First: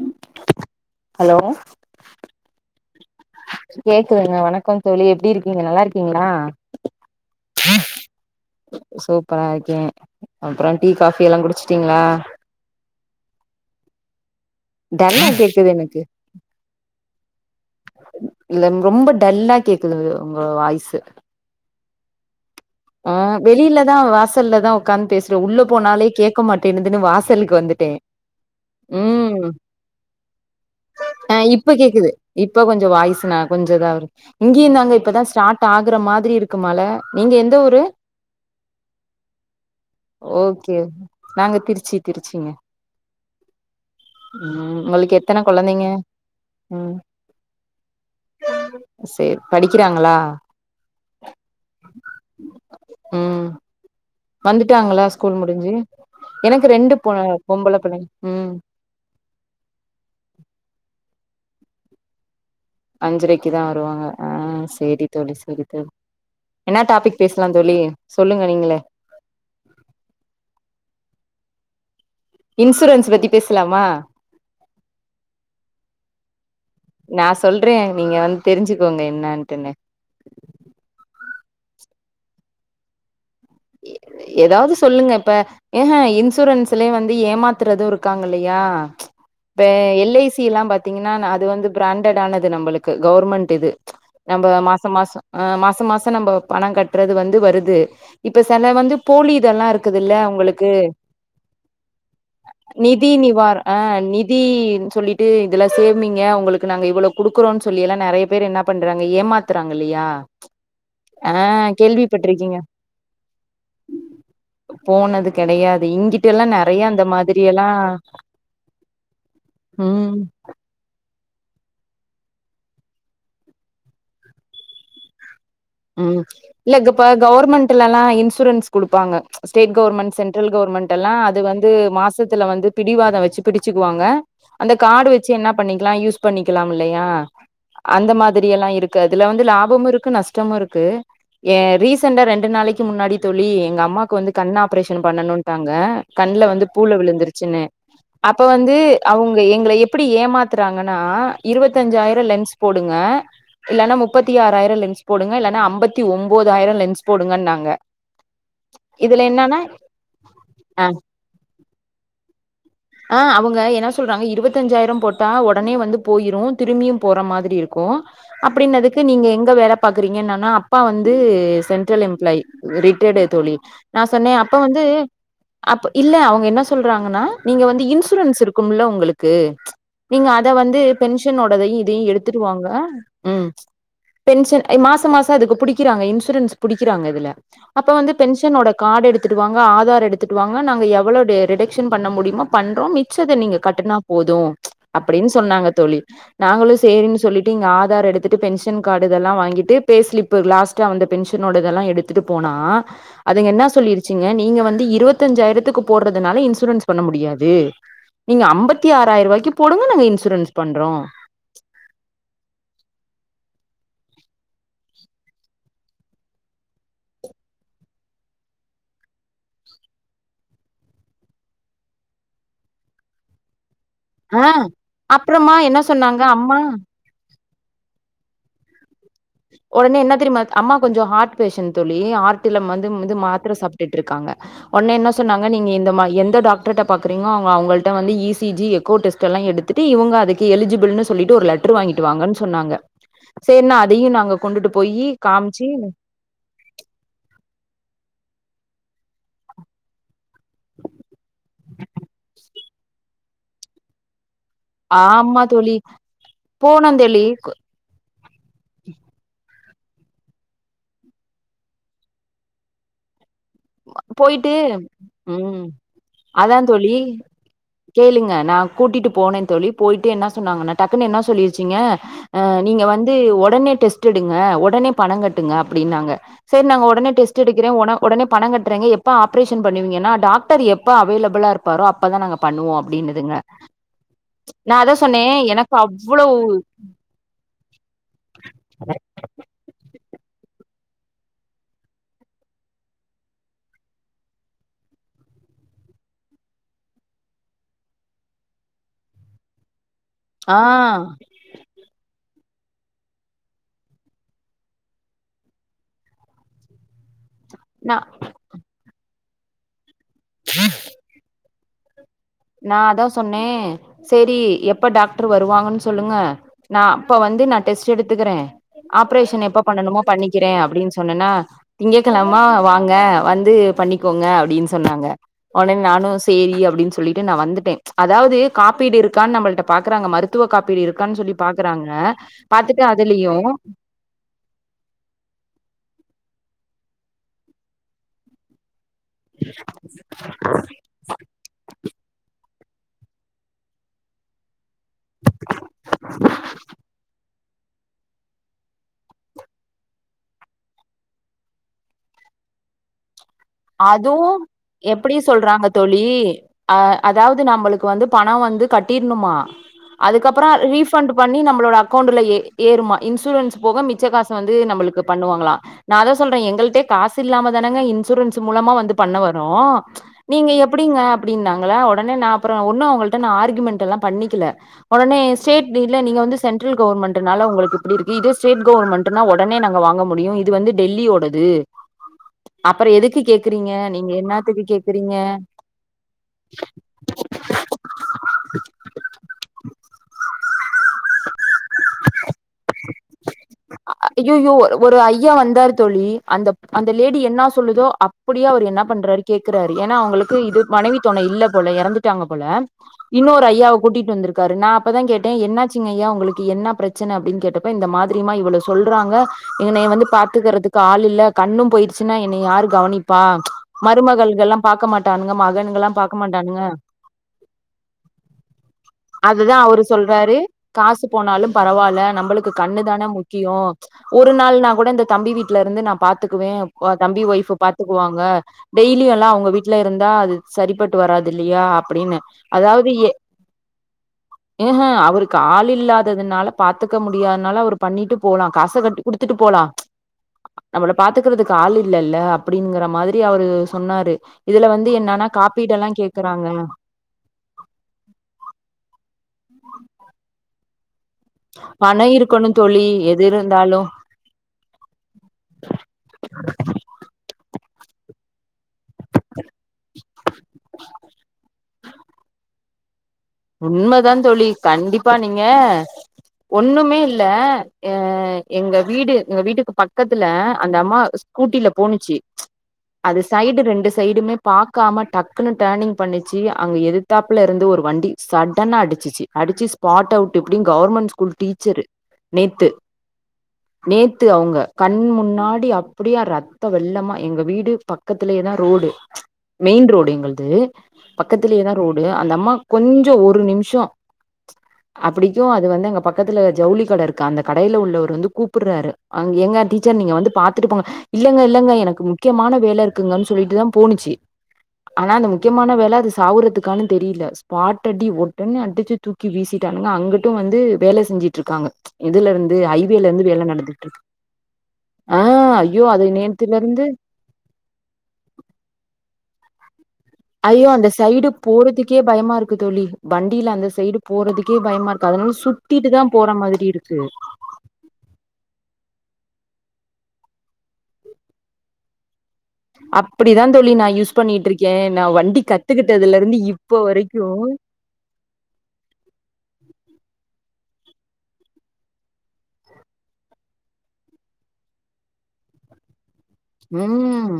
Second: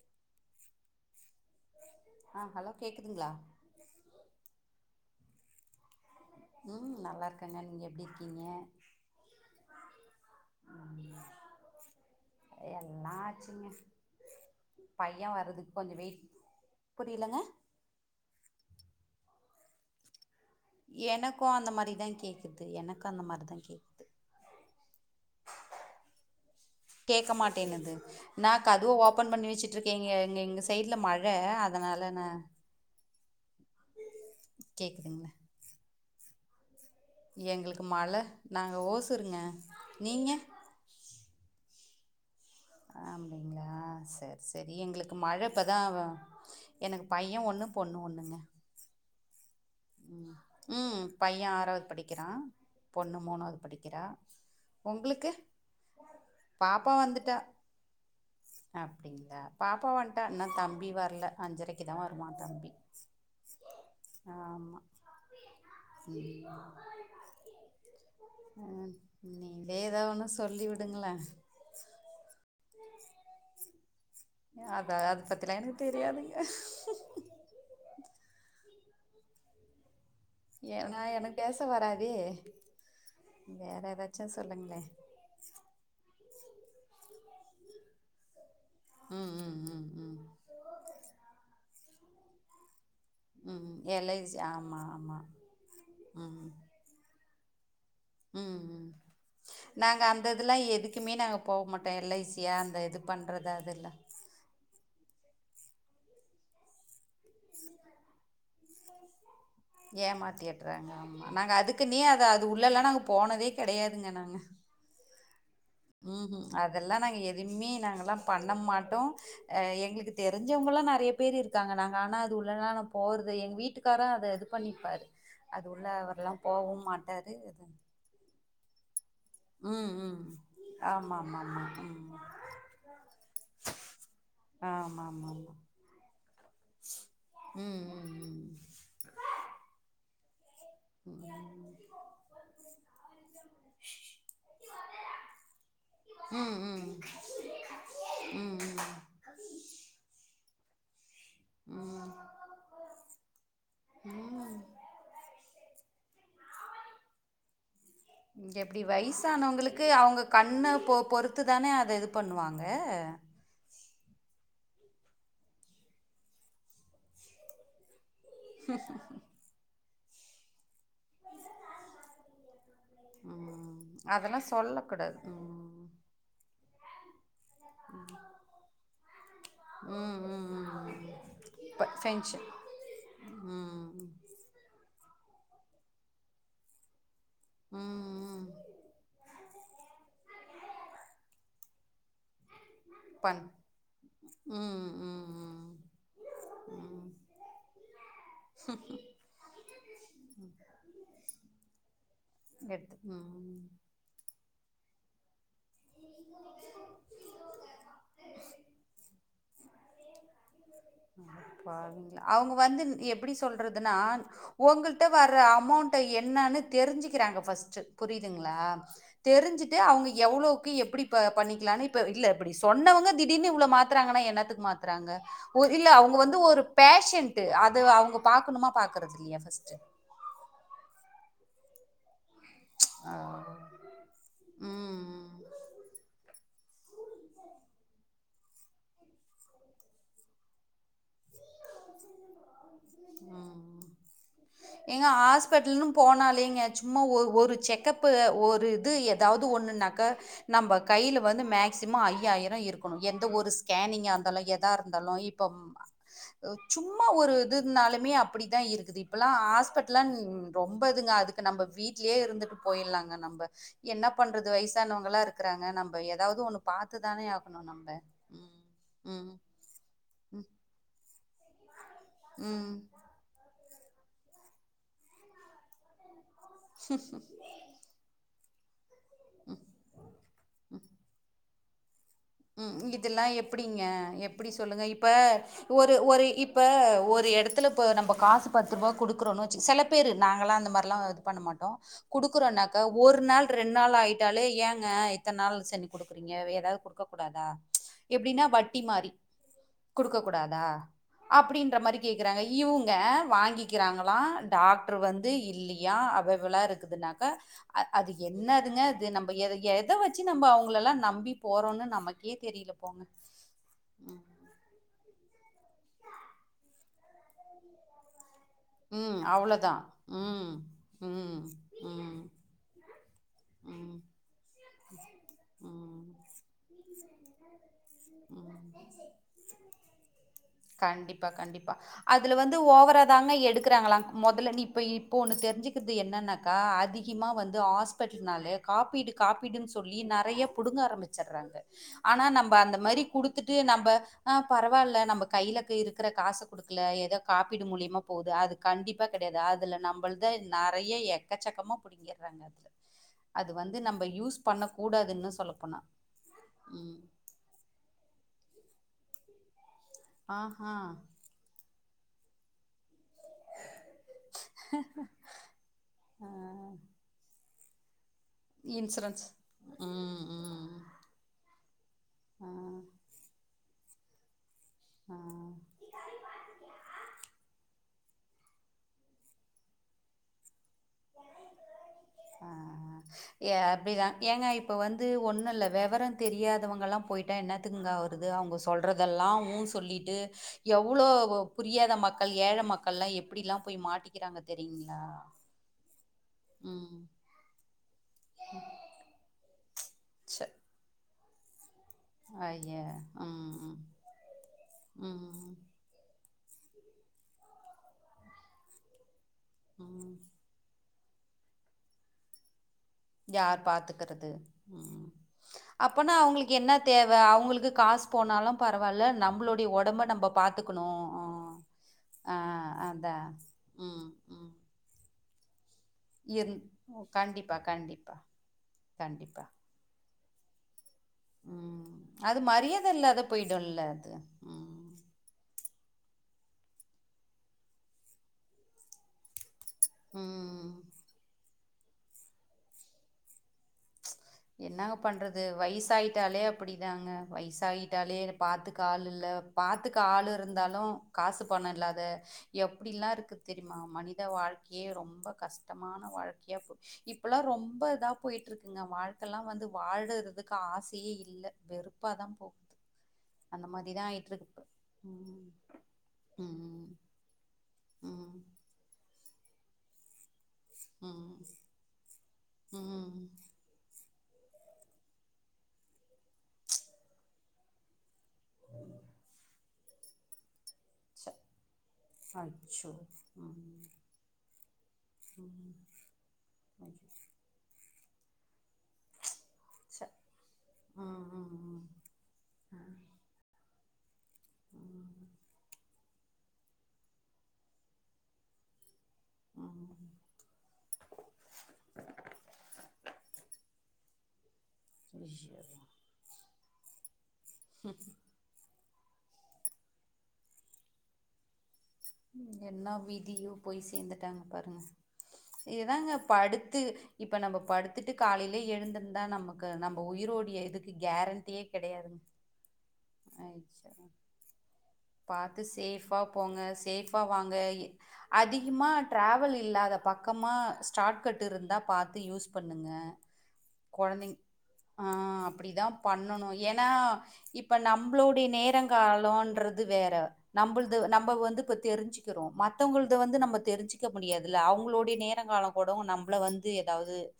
உம் hello ஆ hello கேக்குதுங்களா கேக்குதுங்க வணக்கம் தோழி எப்டி இருக்கிங்க நல்லா இருக் ங்களா ம் நல்லா இருக்கேங்க நீங்க எப்டி இருக்கீங்க சூப்பரா இருக்கேன் அப்புறம் டீ காபி எல்லாம் குடிச்சட்டீங்களா எல்லா ஆச்சுங்க பைய டல்லா வர்றதுக்கு கேக்குது கொஞ்சோ எனக்கு வெயிட் புரியலங்க இ ரொம்ப டல்லா கேக்குதுங்க எனக்கும் அந்த மாதிரி [unintelligible] ஆஹ் வெளியிலதான் வாசல்லதான் உட்காந்து பேசுறேன் உள்ள போனாலே கேட்க மாட்டேன்னுதுன்னு கேக்க வாசலுக்கு மாட்டேனுது வந்துட்டேன் நா கதவ ஓப்பன் உம் பண்ணி வச்சுட்டு இருக்கே எங்க எங்க எங்க சைட்ல மழ ஆஹ் இப்ப கேக்குது அதனால நா இப்ப கொஞ்ச வாய்ஸ்னா கொஞ்சம்தாவ இரு இங்கயுந்தாங்க இப்பதான் கேக்குதுங்களா ஸ்டார்ட் ஆகுற மாதிரி எப்டி இருக்கு மழ நீங்க எந்த ஊரு எங்களுக்கு மழ நாங்க ஓசுருங்க நீங்க ஓகே நாங்க திருச்சி திருச்சிங்க அப்படிங்களா சரி சரி ம் எங்களுக்கு உங்களுக்கு எத்தன மழை இப்போ கொழந்தைங்க தான் ம் எனக்கு பையன் ஒன்னு பொண்ணு ஒன்னுங்க சேரி படிக்கிறாங்களா உம் பையன் ஆறாவது படிக்கிறான் பொண்ணு ம் மூணாவது படிக்கிறா வந்துட்டாங்களா உங்களுக்கு ஸ்கூல் முடிஞ்சு எனக்கு பாப்பா ரெண்டு பொ வந்துட்டா பொம்பள பிள்ளைங்க ம் அப்படிங்களா பாப்பா வன்ட்டா இன்னும் தம்பி வரல அஞ்சரைக்கு தான் வருமா தம்பி அஞ்சரைக்கு தான் வருவாங்க ஆஹ் ஆமா சரி தோழி சரி தோழி என்ன டாபிக் பேசலாம் தோழி சொல்லுங்க நீங்களே ம் நீங்களே ஏதா ஒன்னு சொல்லி விடுங்களே இன்சூரன்ஸ் பத்தி பேசலாமா அதான் அத பத்திலாம் எனக்கு தெரியதுங்க இருக்கங்க என்னன்ட்டுனே ஏ நான எனக் பேச வராதே வேற ஏதாச்சு ஏதாவது சொல்லுங்களே சொல்லுங்க இப்ப ஆஹா இன்ஸ் இன்சூரன்ஸ்லே வந்து ஏமாத்றதும் இருக்காங்கலே யா ம் ம் இப்ப ம் ம் எல்ஐசி ல்லாம் பாத்தீங்கன்னா அது வந்து பிராண்டட் ஆனது நம்பளுக் க்கு கவுர்மெண்ட் இது ம் எல்ஐசி நம்ப ஆமா ஆமா மாசாமாசம் மாசாமாசம் நம்ப ம் பணம் கட்றது வந் வருது இப்ப ம் சல ம் வந்து போலி இதெல்லா நாங்க இருக்குதுல்ல அந்த இதெல்லா உங்ளுக்கு எதுக்குமே நாங்க போக மாட்டோ எல் ஐ சி யா அந்த இது நிதி பண்றது நிவார் ஆ அதெல்லா நிதின் சொல்லிட்டு இதுல சேமிங்க உங்களுக்கு நாங்க இவ்வளோ குடுக்குறோ சொல்லி எல்லா நெறைய பேர் என்ன பண்றாங்க ஏமாத் ஏமாத்திட்றாங்க ஆமா நாங்க அதுக்குன்னே அத அது கேள்விப்பட்டிருக்கீங்க உள்ளலா போனதே கெடையாதுங்க நாங்க போனது கெடையாது இங்கிட்ட ம்ஹூம் எல்லா நெறைய அதெல்லா அந்த நாங்க மாதிரி எதுவுமே எல்லா நாங்கல்லா பண்ண மாட்டோம் அ ம் எங்களுக்கு தெரிஞ்சவங்கல்லாம் நறைய பேர் இருக்காங்க நாங்க ஆனா அது உள்ளல்லாம் போறது எங்க வீட்டுக்கார அத இது பண்ணிப்பாரு அது உள்ள ம் அவர்லா போகவு இல்லக்கப்ப மாட்டாரு அது கவர்மெண்ட்லல்லா இன்சூரன்ஸ் குடுப்பாங்க ஸ்டேட் ம் கவர்மெண்ட் ம் சென்ட்ரல் கவர்மெண்ட் எல்லா ஆமா ஆமா அது வந்து ஆமா ம் மாசத்துல வந்து பிடிவாதம் வச்சு பிடிச்சுக்குவாங்க அந்த ஆமா ஆமா கார்டு வச்சு ஆமா என்ன பண்ணிக்கலா இப் பண்ணிக்கலாம் இல்லையா ம் அந்த மாதிரி ம் எல்லா இருக்கு அதுல வந்து லாபமும் இருக்கு நஷ் டமும் இருக் க்கு ம் ம் ஏன் ரீசான்டா ரெண்டு நாளைக்கு முன்னாடி தோழி எங்க அம்மாக்கு வந்து கண் ஆப்ரேஷன் பண்ணணுன்ட்டாங்க ம் கண்ல வந்து ம் பூல விழுந்துருச்சுன்னு அப்ப ம் வந்து அவங்க எங்களை எப்டி ஏமாத் த்துறாங்கன்னா ம் இருவத்தஞ்சாயிர லென்ஸ் போடுங்க இல்லனா ம் முப்பத்தி ம் ஆறாயிரம் லென்ஸ் போடுங்க இல்லன்னா அம்பத்தி ஒம்போதாயரம் லென்ஸ் போடுங்கன்னாங்க எப்டி இதுல என்னன்னா வய்ஸ்சானவங்களுக்கு அவங்க கண்ண அ பொ பொறுத்துதானே அத இது பண்ணுவாங் ஆ அவங்க என்ன சொ சொல்றாங்க இருவத்தஞ்சாயிரம் போட்டா உடனே வந்து போயிரு திரும்பியு போற மாதிரி இருக்கு அப்டினதுக்கு நீங்க எங்க வேல பாக்குறீங்க நன்னா அப்பா வந்து சென்ட்ரல் எம்ப்ளாயி ரிட்டேர்டு தோழி ம் நா சொன்னே அதெல்லா அப்ப வந்து சொல்லக்கூடாது ம் அப் இல்ல அவங்க என்ன சொ சொல்றாங்கன்னா நீங்க வந்து இன்சூரன்ஸ் இருக்கும்ல உங்ளுக்கு ம் நீங்க அத ம் வந்து ம் பென்ஷனோடதையு இப்ப இதையு டென்ஷன் எடுத்துட்டுவாங்க ம் பென்ஷன் மாச பத்து மாச அதுக்கு புடிக்கிறாங்க இன்சூரன்ஸ் புடிக்றாங்க இதுல அப்ப ம் வந்து ம் பென்ஷனோட கார்டு எடுத்துட் டுவாங்க ஆதார் எடுத்துட்டு வாங்க நாங்க எவ்வளோ ரிடக்ஷன் பண்ண முடியு பண்றோம் மிச்சத பண் நீங்க கட்டுனா போதும் ம் ம் அப்டினு ம் சொன்னாங்க தோழி நாங்களு ம் சேரின்னு சொல்லிட்டு இங்க ஆதார் எடுத்துட்டு பென்ஷன் கார்ட் இது எல்லா வாங்கிட்டு பே ஸ்லீப் லாஸ்ட்டா வந்துட்டு பென்ஷனோடதெல்லா எடுத்துட்டு போனா எடுத்து அதுங்க ம் என்ன சொல்லிருச்சிங்க நீங்க வந் து இருபத்தஞ்சாயிரத்துக்கு போட்றதுனால இன்சூரன்ஸ் பண்ண முடியாது நீங்க ஐம்பத்தி ஆறாயிரம் ரூபாய்க்கு போடுங்க நாங்க இன்சூரன்ஸ் பண்றோ ன்றதுனா உங்கள்ட்ட வர அமௌண்ட என்னனு தெரிஞ்சுக்கிறாங்க ஃபர்ஸ்ட் புரியுதுங்களா தெரிஞ்சுட்டு அவங்க எவ்ளோக்கு எ எப்டி பண்ணிக்கலாம்னு இப்ப இல்ல இப்டி சொன்னவங்க திடீனு உள்ள மாத்த மாத்றாங்கன்னா ஆ என்னத்துக்கு மாத்துறாங்க அப்புறமா என்ன இல்ல அவங்க சொன்னாங்க வந்து அம்மா ஒரு ஃபேஷன் அது அவுங்க பாக்கணுமா பாக்குறது உடனே என்ன தெரியுமா அம்மா கொஞ்சம் ஹார்ட் பேஷன் தோழி ஹார்ட் ல வந்து வந்து மாத்திர சாப்பிட்டுட்டு இருக்காங்க ஒன்ன என்ன ம் சொன்னாங்க நீங்க இந்த எந்த டாக்டர் பாக்குறங்க அவங்கள்ட வந்து E C G echo test எல்லாம் எடுத்துட்டு இவங்க அதுக்குஎலிஜிபிள்னு சொல்லிட்டு ஒரு லெட்டர் வாங்கிட்டு வாங்கன்னு சொன்னாங்க சரின நாங்க எங்க ஹாஸ்பிட்டல்ன்னும் போனாலிங்க சும்மா ஒரு செக்கப்பு ஒரு இது ஏதாவது ஒண்ணுனாக்க நம்ம கையில வந்து மேக்சிமம் ஐயாயிரம் இருக்கணும் எந்த ஒரு ஸ்கேனிங் இருந்தாலும் எ இருந்தாலும் ஆமா இப்ப தோழி போனோ சும்மா தோழி ஒரு இது இருந்தாலுமே அப்படித்தான் இருக்குது இப்ப ஹாஸ்பிட்லாம் ரொம்ப இதுங்க அதுக்கு நம்ம வீட்லயே இருந்துட்டு போயிடலாங்க நம்ப என்ன பண்றது போயிட்டு வயசானவங்களா உம் இருக்கிறாங்க. நம்ம ஏதாவது ஒண்ணு அதான் தோழி பார்த்து தானே ஆகணும் நம்ப. கேளுங்க ம். நா கூட்டிட்டு ம். போனேன்னு தோழி போயிட்டு என்ன ம். சொன்னாங்க நா டக்குன்னு என்ன சொல்லிருச்சிங்க அஹ் ம். நீங்க வந்து உடனே டெஸ்ட் எடுங்க உடனே பணம் கட்டுங்க அப்படின்னாங்க சரி நா உடனே டெஸ்ட் எடுக்றேன் உடனே பணம் கட்டுறங்க எப்ப ஆப்ரேஷன் பண்ணுவீங்கன்னா டாக்டர் எப்ப அவைலபிளா இரு ப்பாரோ உம் இதெல்லாம் எப்படிங்க எப்படி நா சொல்லுங்க அதா இப்ப சொன்னே எனக்கு ஒரு ஒரு அவ்ளோ இப்ப ஒரு இடத்துல இப்ப நம்ம காசு பத்து ரூபாய் குடுக்கறோம்ன்னு வச்சு சில பேரு நாங்களாம் அந்த மாதிரிலா இது பண்ண மாட்டோம் கொடுக்கோனாக்க ஒரு நாள் ரெண்டு நாள் ஆயிட்டாலே ஏங்க இத்தனை நாள் செ கொடுக்குறீங்க ஏதாவதுடு இருக்க கூடாதா எப்படின்னா வட்டி மாறி கொடுக்க ஆ கூடாதா அப்படின்ற மாிக்கே ங்க இவங்க வாங்கிக்கிறாங்களாம் டாக்டர் வந்து இல்லையா அவைபளா இருக்குது க்கா நா அது என்னதுங்க இது நம்ம பய ய ஏதாவச்ச சு நம்ம அவங்க எல்லாம் நம்பி போறோன்னு நமக் நா அதா சொன்னே ம் சேரி எப்ப டாக்டர் வருவாங்கன்னு சொல்லுங்க நா அப்ப வந்து நா டெஸ்ட்டு எடுத்துக்குறே ம் ஆப்ரேஷ எப்போ அவ்ளோதான் பண்ணணுமோ பண்ணிக்கிறே ம் அப்டின்னு சொன்னன்னா ம் திங்க ம் கிழம வாங்க வந்து ம் பண்ணிக்கோங்க அப்டின்னு சொன்னாங்க ஒடனே நானு ம் சேரி அப்டின்னு சொ புல்லிட்டு நா வந்துட்டே அதாவது ம் ம் காப்பீடு இருக்கான் நம்பள்ட்ட பாகறாங்க மருத்துவ காப் கண்டிப்பா கண்டிப்பா அதுல வந்து பாத்துட்டு ஓவராதாங்க அதுலயு எடுக்கறாங்ளா மொதல்ல நீ இப்ப இப்ப ஒன்னு தெரிஞ்சுக்குது என் என்னன்னக்கா அதிகமா வந்து ஹாஸ்பிட்டல்னாலே காப்பீடு காப்பீடுன்னு சொல்லி நறைய புடுங்க ஆரம்மிச்சர்றாங்க ஆனா நம் அந்த மாதிரி குடுத்துட்டு நம்ப பரவால்ல கையிலக்கு இருக்கற காசு குடுக்கல எதோக் காப்பீடு மூலியமா போதா அது கண்டிப்பா கெடையாது அதுல நம்புள்தா நறைய எக்கச்சக்கமா புடிங்கிர்றாங்க அதுல அது வந்து நம்ம யூஸ் அதுவும் பண்ண எப்பிடி கூடாதுன்னு சொல்றாங்க சொல்லப்போனா தோழி அ ம் அதாவது நம்மளுக்கு வந்து பணோ வந்து கட்டிர்ணுமா அதுக்கப்புறோ ஆஹா ரீஃபண்ட் பண்ணி நம்மளோட அக்கௌண்டுல ஏ ஏறுமா இன்சூரன்ஸ் போக மிச்ச காசு வந்து நம்மளுக்கு பண்ணுவாங்களா நா அதா சொல்றே ஆ எங்கள்ட்டே காசு இல்லாம தனுங்க இன்சூரன்ஸ் து மூலமா வந்து பண்ண இன்சூரன்ஸ் வரு ம் நீங்க ம் எப்பிடிங்க அப்டினாங்களா ஒடனே நா ஆ அப்புறோ உன்னு அவங்கள்ட நா ஆர்குமெண்ட்டெல்லா பண்ணிக்கல ஆ உடனே ஸ்டேட் [unintelligible] நீங்க வந்து சென்ட்ரல் கவர்மெண்ட்னால உங்களுக்கு இப்டி இருக்கு இதே ஸ்டேட் கவர்மெண்ட்னா ஒடனே நாங்க வாங்க முடியு இது வந்து டெல்லியோடது ஆ அப்பற எதுக்கு ஏ கேக்குறீங்க அப்டிதா நீங்க ஏங்க என்னாத்துக்கு இப்ப வந்து கேக்குறீங்க ஒண்ணு இல்ல வேவர தெரியாதவங்க எல்லா போயிட்டா என்னத்துக்குங்கா அவுரது அவுங்க சொல்றதெல்லா ம் சொல்லிட்டு எவ்வளோ புரியாத மக்கள் ஏழ மக்கள் எல்லா எப்டி எல்லா போய் மாட்டிக்கிறாங்க தெரியுங்களா ப்டி அந்தப் அந்த ம் லேடி என்னா சொல்லுதோ அப் அப்டியே அவ்ரு என்ன பண்றாரு கேக் ஏன்னா அவுங்களுக்கு ச்ச இது மனவி தோன இல்ல போல இறந்து போய்ட்டாங்க போல ஐய இன்னொரு ம் ம் ஐயாவ கூட்டிட்டு வந்திருக்கரு நா அப்பதா கேட்டே ம் என்னாச்சிங்க ஐயா உங்களுக்கு என்னா ப்ரச்சன அப்டின் கேட்டப்ப இந்த மாத்ரியமா இவ்வளோ சொல்றாங்க இங்க நீ வந்து ம் பாத்துக்கிறதுக்கு ஆள் இல்ல கண்ணும் போயிடுச்சுனா என் யார் கவனிக்க ப்பா யார் பாத்துக்கிறது மருமகள்கள் எல்லாம் பார்க்க ம் மாட்டானுங்க மகன்கள் எல்லாம் அப்பனா பாக்க அவங்களுக்கு மாட்டானுங்க என்ன தேவ அவங்களுக்கு காசு போனாலு பரவால்ல அதுதான் நம்மளுடைய அவரு ஒடம்ப நம்ம சொல்றாரு பாத்துக்கணு காசு போனாலும் பரவாயில்ல ஆ நம்மளுக்கு கண்ணு தானே அதா முக்கியம் ம் ஒரு ம் நாள்னா கூட இந்த தம்பி வீ ட்ல இருந்து நா இரு பாத்துக்குவேன் தம்பி ஒய்ஃப் கண்டிப்பா பா கண்டிப்பா த்துக்குவாங்க டெய்லி எல்லாம் கண்டிப்பா அவங்க வீட்டுல இருந்தா அது சரிபட்டு வராது இல்லையா ம் அப்படின்னு அது மரியாத அதாவது ஏ இல்லாத போயிடுல்ல அது ஏ ம் அவருக்கு ஆல்யில்லா இல்லாததுனால பாத்துக்க முடியாததுனால அவர் பண்ணிட்டு போலாம் காச கட்டி குடுத்துட்டு போலாம் ம் நம்மள பாத்துக்கறதுக்கு கால் இல்லல்ல அ அப்படிங்கிற மாரி அவரு சொன்னாரு இதுல வந்து என்னங்க என்னன்னா பண்றது காப்பீடெல்லா வயசாயிட்டாலே கேக்குறாங்க அப்படிதாங்க வயசாகிட்டாலே பார்த்துக்க ஆள் இல்ல அ பாத்துக்க ஆளு இருந்தாலும் காசு பணம் இல்லாத பணோ இருக்கணு தோழி எப்படிலாம் எது இருக்கு தெரியுமா இருந்தாலு மனித வாழ்க்கையே ரொம்ப கஷ்டமான வாழ்க்கையா போச்சு இப்பல்லாம் ரொம்ப ரொம்ப இதான் போயிட்டு இருக்குங்கம்மா எல்லா இப்பல்லாம் வந்து வாழறதுக்கு ஆசையே இல்ல வெறுப்பாதா போகுது அந்த மாதிரிதான் உண்மைதா ஆயிட்டு தோழி இருக்கு இப்ப. கண்டிப்பா நீங்க ம் ம் ஒண்ணுமே இல்ல அஹ் ம் எங்க வீடு எங்க வீட்டுக்கு பக்கத்துல அந்த அம்மா ம் ஸ்கூட்டில போணுச்சு அது ம் சைடு ரெண்டு சைடுமே பாார்க்காம டக்குனு டர்னிங் பண்ணிச்சு அங்க எதிர்த்தாப்புல இருந்த ஒரு வண்டி சடன அடிச்சிச்சு அடிச்சு ஸ்பாட் அவுட் இப்படி கவர்மெண்ட் ச்ச. ஸ்கூல் டீச்சர் நேத்து அச்சோ ம் நேத்து அவங்க கண் முன்னாடி ம் அப்படியா ரத்த ஐயோ. வெள்ளமா எங்க வீடு ப பக்கத்துத்திலியேதா ரோடு மெயின் ச ரோடு எங்களது ம் பக்கத்திலேயேதா ம் ரோடு அந்த அம்மா ம் கொஞ்சம் நிமிஷம் அப்படிக்கும் அது வந்து எங்க பக்கத்துல ஜவுளி கடை இருக்கு அந்த கடையில உள்ளவ வந்து கூப்பிடுறாரு அ எங்க ஆ ம் டீச்சர் ம் நீங்க வந்து பாத்துட்டு போங்க இல்லங்க இல்லங்க எனக்கு முக்கியமான வேலை இருக்குங்கன்னு சொல்லிட்டுதா போணுச்சு ஆனா அந்த ஐயோ முக்கியமான வேலை அது சாவுரத்துக்கு [unintelligible] தெரியல ஸ்பாட் அடி ஒட்டனன்ன அடிச் தூக்கி வீசிட்டானுங்க அங்கட்டும் வந்து வேலை செஞ்சுட்டு இருக்காங்க இதுல இருந்து என்ன ஹைவேல இருந்து வேல விதியோ போய் நடந்துட்டு இருக்கு சேர்ந்துட்டாங்க பாருங்க ஆ ஐயோ அது இதுதாங்க நேத்துல படுத்து இருந்து இப்ப நம்ம படுத்துட்டு காலையிலயே எழுந்தம்னா நமக் க நமக் ஐயோ அந்த சைடு போறதுக்கே கெடையாதுங்க பயமா இருக்கு தோழி வண்டியில அந்த சைடு போறதுக்கே பயமா இருக்கு அதனால பாத்து சுத்திட்டுதா சேஃபா போற போங்க மாதிரி இருக்கு சேஃபா வாங்க அதிகமா டிராவ டிராவல் இல்லாத பக்கமா சார்ட் கட் இருந்தா பாத்து யூஸ் பண்ணுங்க அப்டிதா தோழி நா யூஸ் கொழந்தைங்க பண்ணிட்ருக்கே நா வண்டி ஆஹ் அப்டிதா கத்துக்கிட்டதுலருந்து பண்ணணு இப்ப ஏன்னா வரைக்கு இப்ப நம்மளோடைய நேரங்காலங்ன்றது வேற நம்மலுது நம்ம வந்து கத் தெரிஞ்சுக்கிறோ மத்தவங்கள்து வந்து நம்ம தெரிஞ்சுக்க முடியாதுல்ல அவ்ங்களுடய நேரங்காலம் கூட நம்ம உம்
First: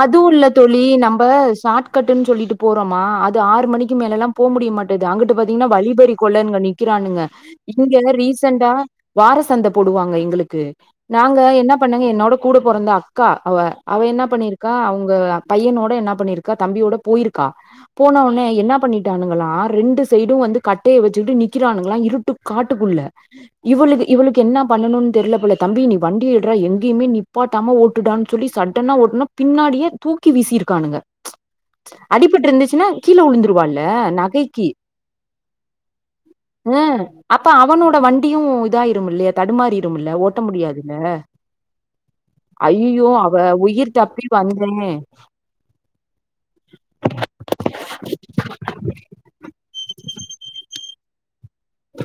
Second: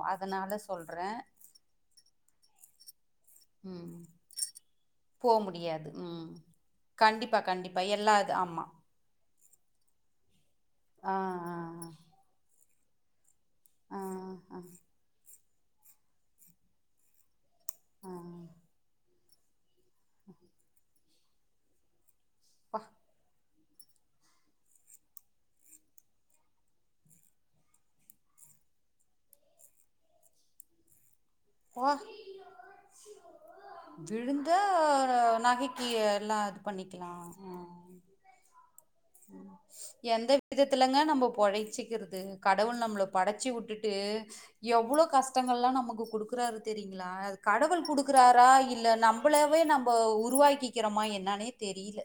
அதுவு இல்ல அதனால தோழி சொல்றேன். நம்ம ஷார்ட்கட்டுன்னு சொல்லிட்டு போறோமா அது ஆறு மணிக்கு ம். மேல எல்லா போ முடிய மாட்டேங்குது போ அங்கட்டு பாத்தீங்கன்னா முடியாது. வழிபறி ம். கொள்ளையனுக நிக்கிறானுங்க கண்டிப்பா, கண்டிப்பா. இங்க எல்லா இது ரிஸ் ஆமா. செண்டா வார சந்த போடுவாங்க எங்ளுக் கு ஆ, நாங்க என்ன பண்ணங்க என்னோட கூட பொறந்த அக் கா அவ ஆ, ஆ, அவள் என்ன ஆ, ஆ, பண்ணியிருக்கா அவ்ங்க பையனோட என்ன பண்ணிருக்கா தம்பியோட போய்ருக்கா ஆ. போன உடனே என்ன பண்ணிட்டானுங்களா ரெண்டு சைடும் வந்து கட்டைய வச்சுகிட்டு நிக்கிறானுங்களா இருட்டு அப்பா! காட்டுக்குள்ள இவ்ளுக் இவ்ளுக்கு என்னா பண்ணணும்னு தெரியில போல தம்பி நீ வண்டி எட்றா எங்கியுமே நிப்பாட்டாம ஓட் டான்னு சொல்லி சடனா ஓட்னா பின்னாடியே தூக்கி வீசிருக்கானுங்க அடிபட்டு இருந்துச்சுன்னா கீழே விழுந்துருவால்ல விழுந்தா நகைக்கு நகைக்கி எல்லா இது ம் பண்ணிக்கலா [inaudible] அப்ப அவனோட வண்டியும் இதாயிரும் இல்லையா தடுமாறிரும் இல்ல எந்த ஓட்ட முடியாதுல்ல விதத்துலேங்க நம்ம பொழைச்சிக்கிற கடவுள் நம்ம ஐயோ அவ படைச்சி விட்டுட்டு உயிர் தப்பி வந்தேனே எவ்வளோ கஷ்டோ எல்லா நமக்கு குடு றாரு தெரியுங்களா கடவுள் குடுக்கறாரா இல்ல நம்மளவே நம்ம உருவாக்கிக்கிறமா என்னானே தெரியில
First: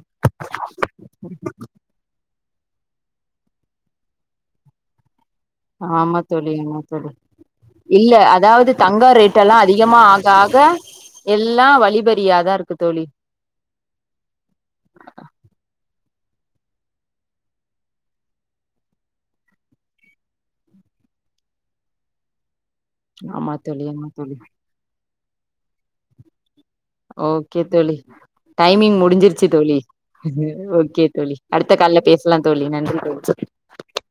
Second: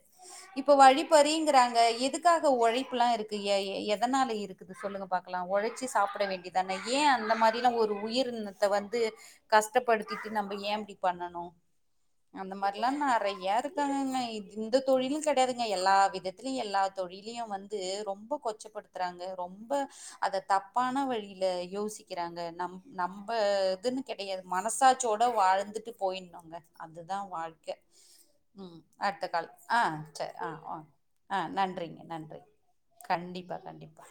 இப்ப வழிபறிங்கறாங்க எதுக்காக க உழைப்புலா இருக்கு எ எ எதனால இருக்குது சொல்லுங்க பாக்கலா உழைச்சி ஆமா சாப்ட தோழி வேண்டியதான ஆமா தோழி ஏன் அந்த மாரிலா ஒரு இல்ல உயிரினத்த அதாவது வந்து தங்க ரேட் எல்லாம் அதிகமா ஆக கஷ்டப்படுத்திட்டு ஆக நம்ம ஏ அப்டி பண்ணணு எல்லாம் அந்த வழிபறியாதான் மாரி இருக்கு எல்லா தோழி நறைய இருக்காங்கங்க இந்த தொழிலு கெடையாதுங்க எல் லா விதத்திலயு எல்லா தொழிலையு வந்து ரொம்ப கொச்சப்படுத்துறாங்க ரொம்ப அத தப்பான வழியில யோசிக்கிறாங்க நம் நம்ப ஆமா தோழி இதுன்னு ஆமா தோழி கெடையாது மனசாட் சியோட வாழ்ந்துட்டு போய்ணுங்க அதுதா ஓகே வாழ்க்க தோழி உம் டைமிங் அடுத்த முடிஞ்சிருச்சு கால் தோழி ஆஹ் செரி ஆ ஆ ஓகே தோழி ஆஹ் அடுத்த கால்ல நன்றிங்க பேசலா நன்றி தோழி நன்றி தோழி கண்டிப்பா கண்டிப்பா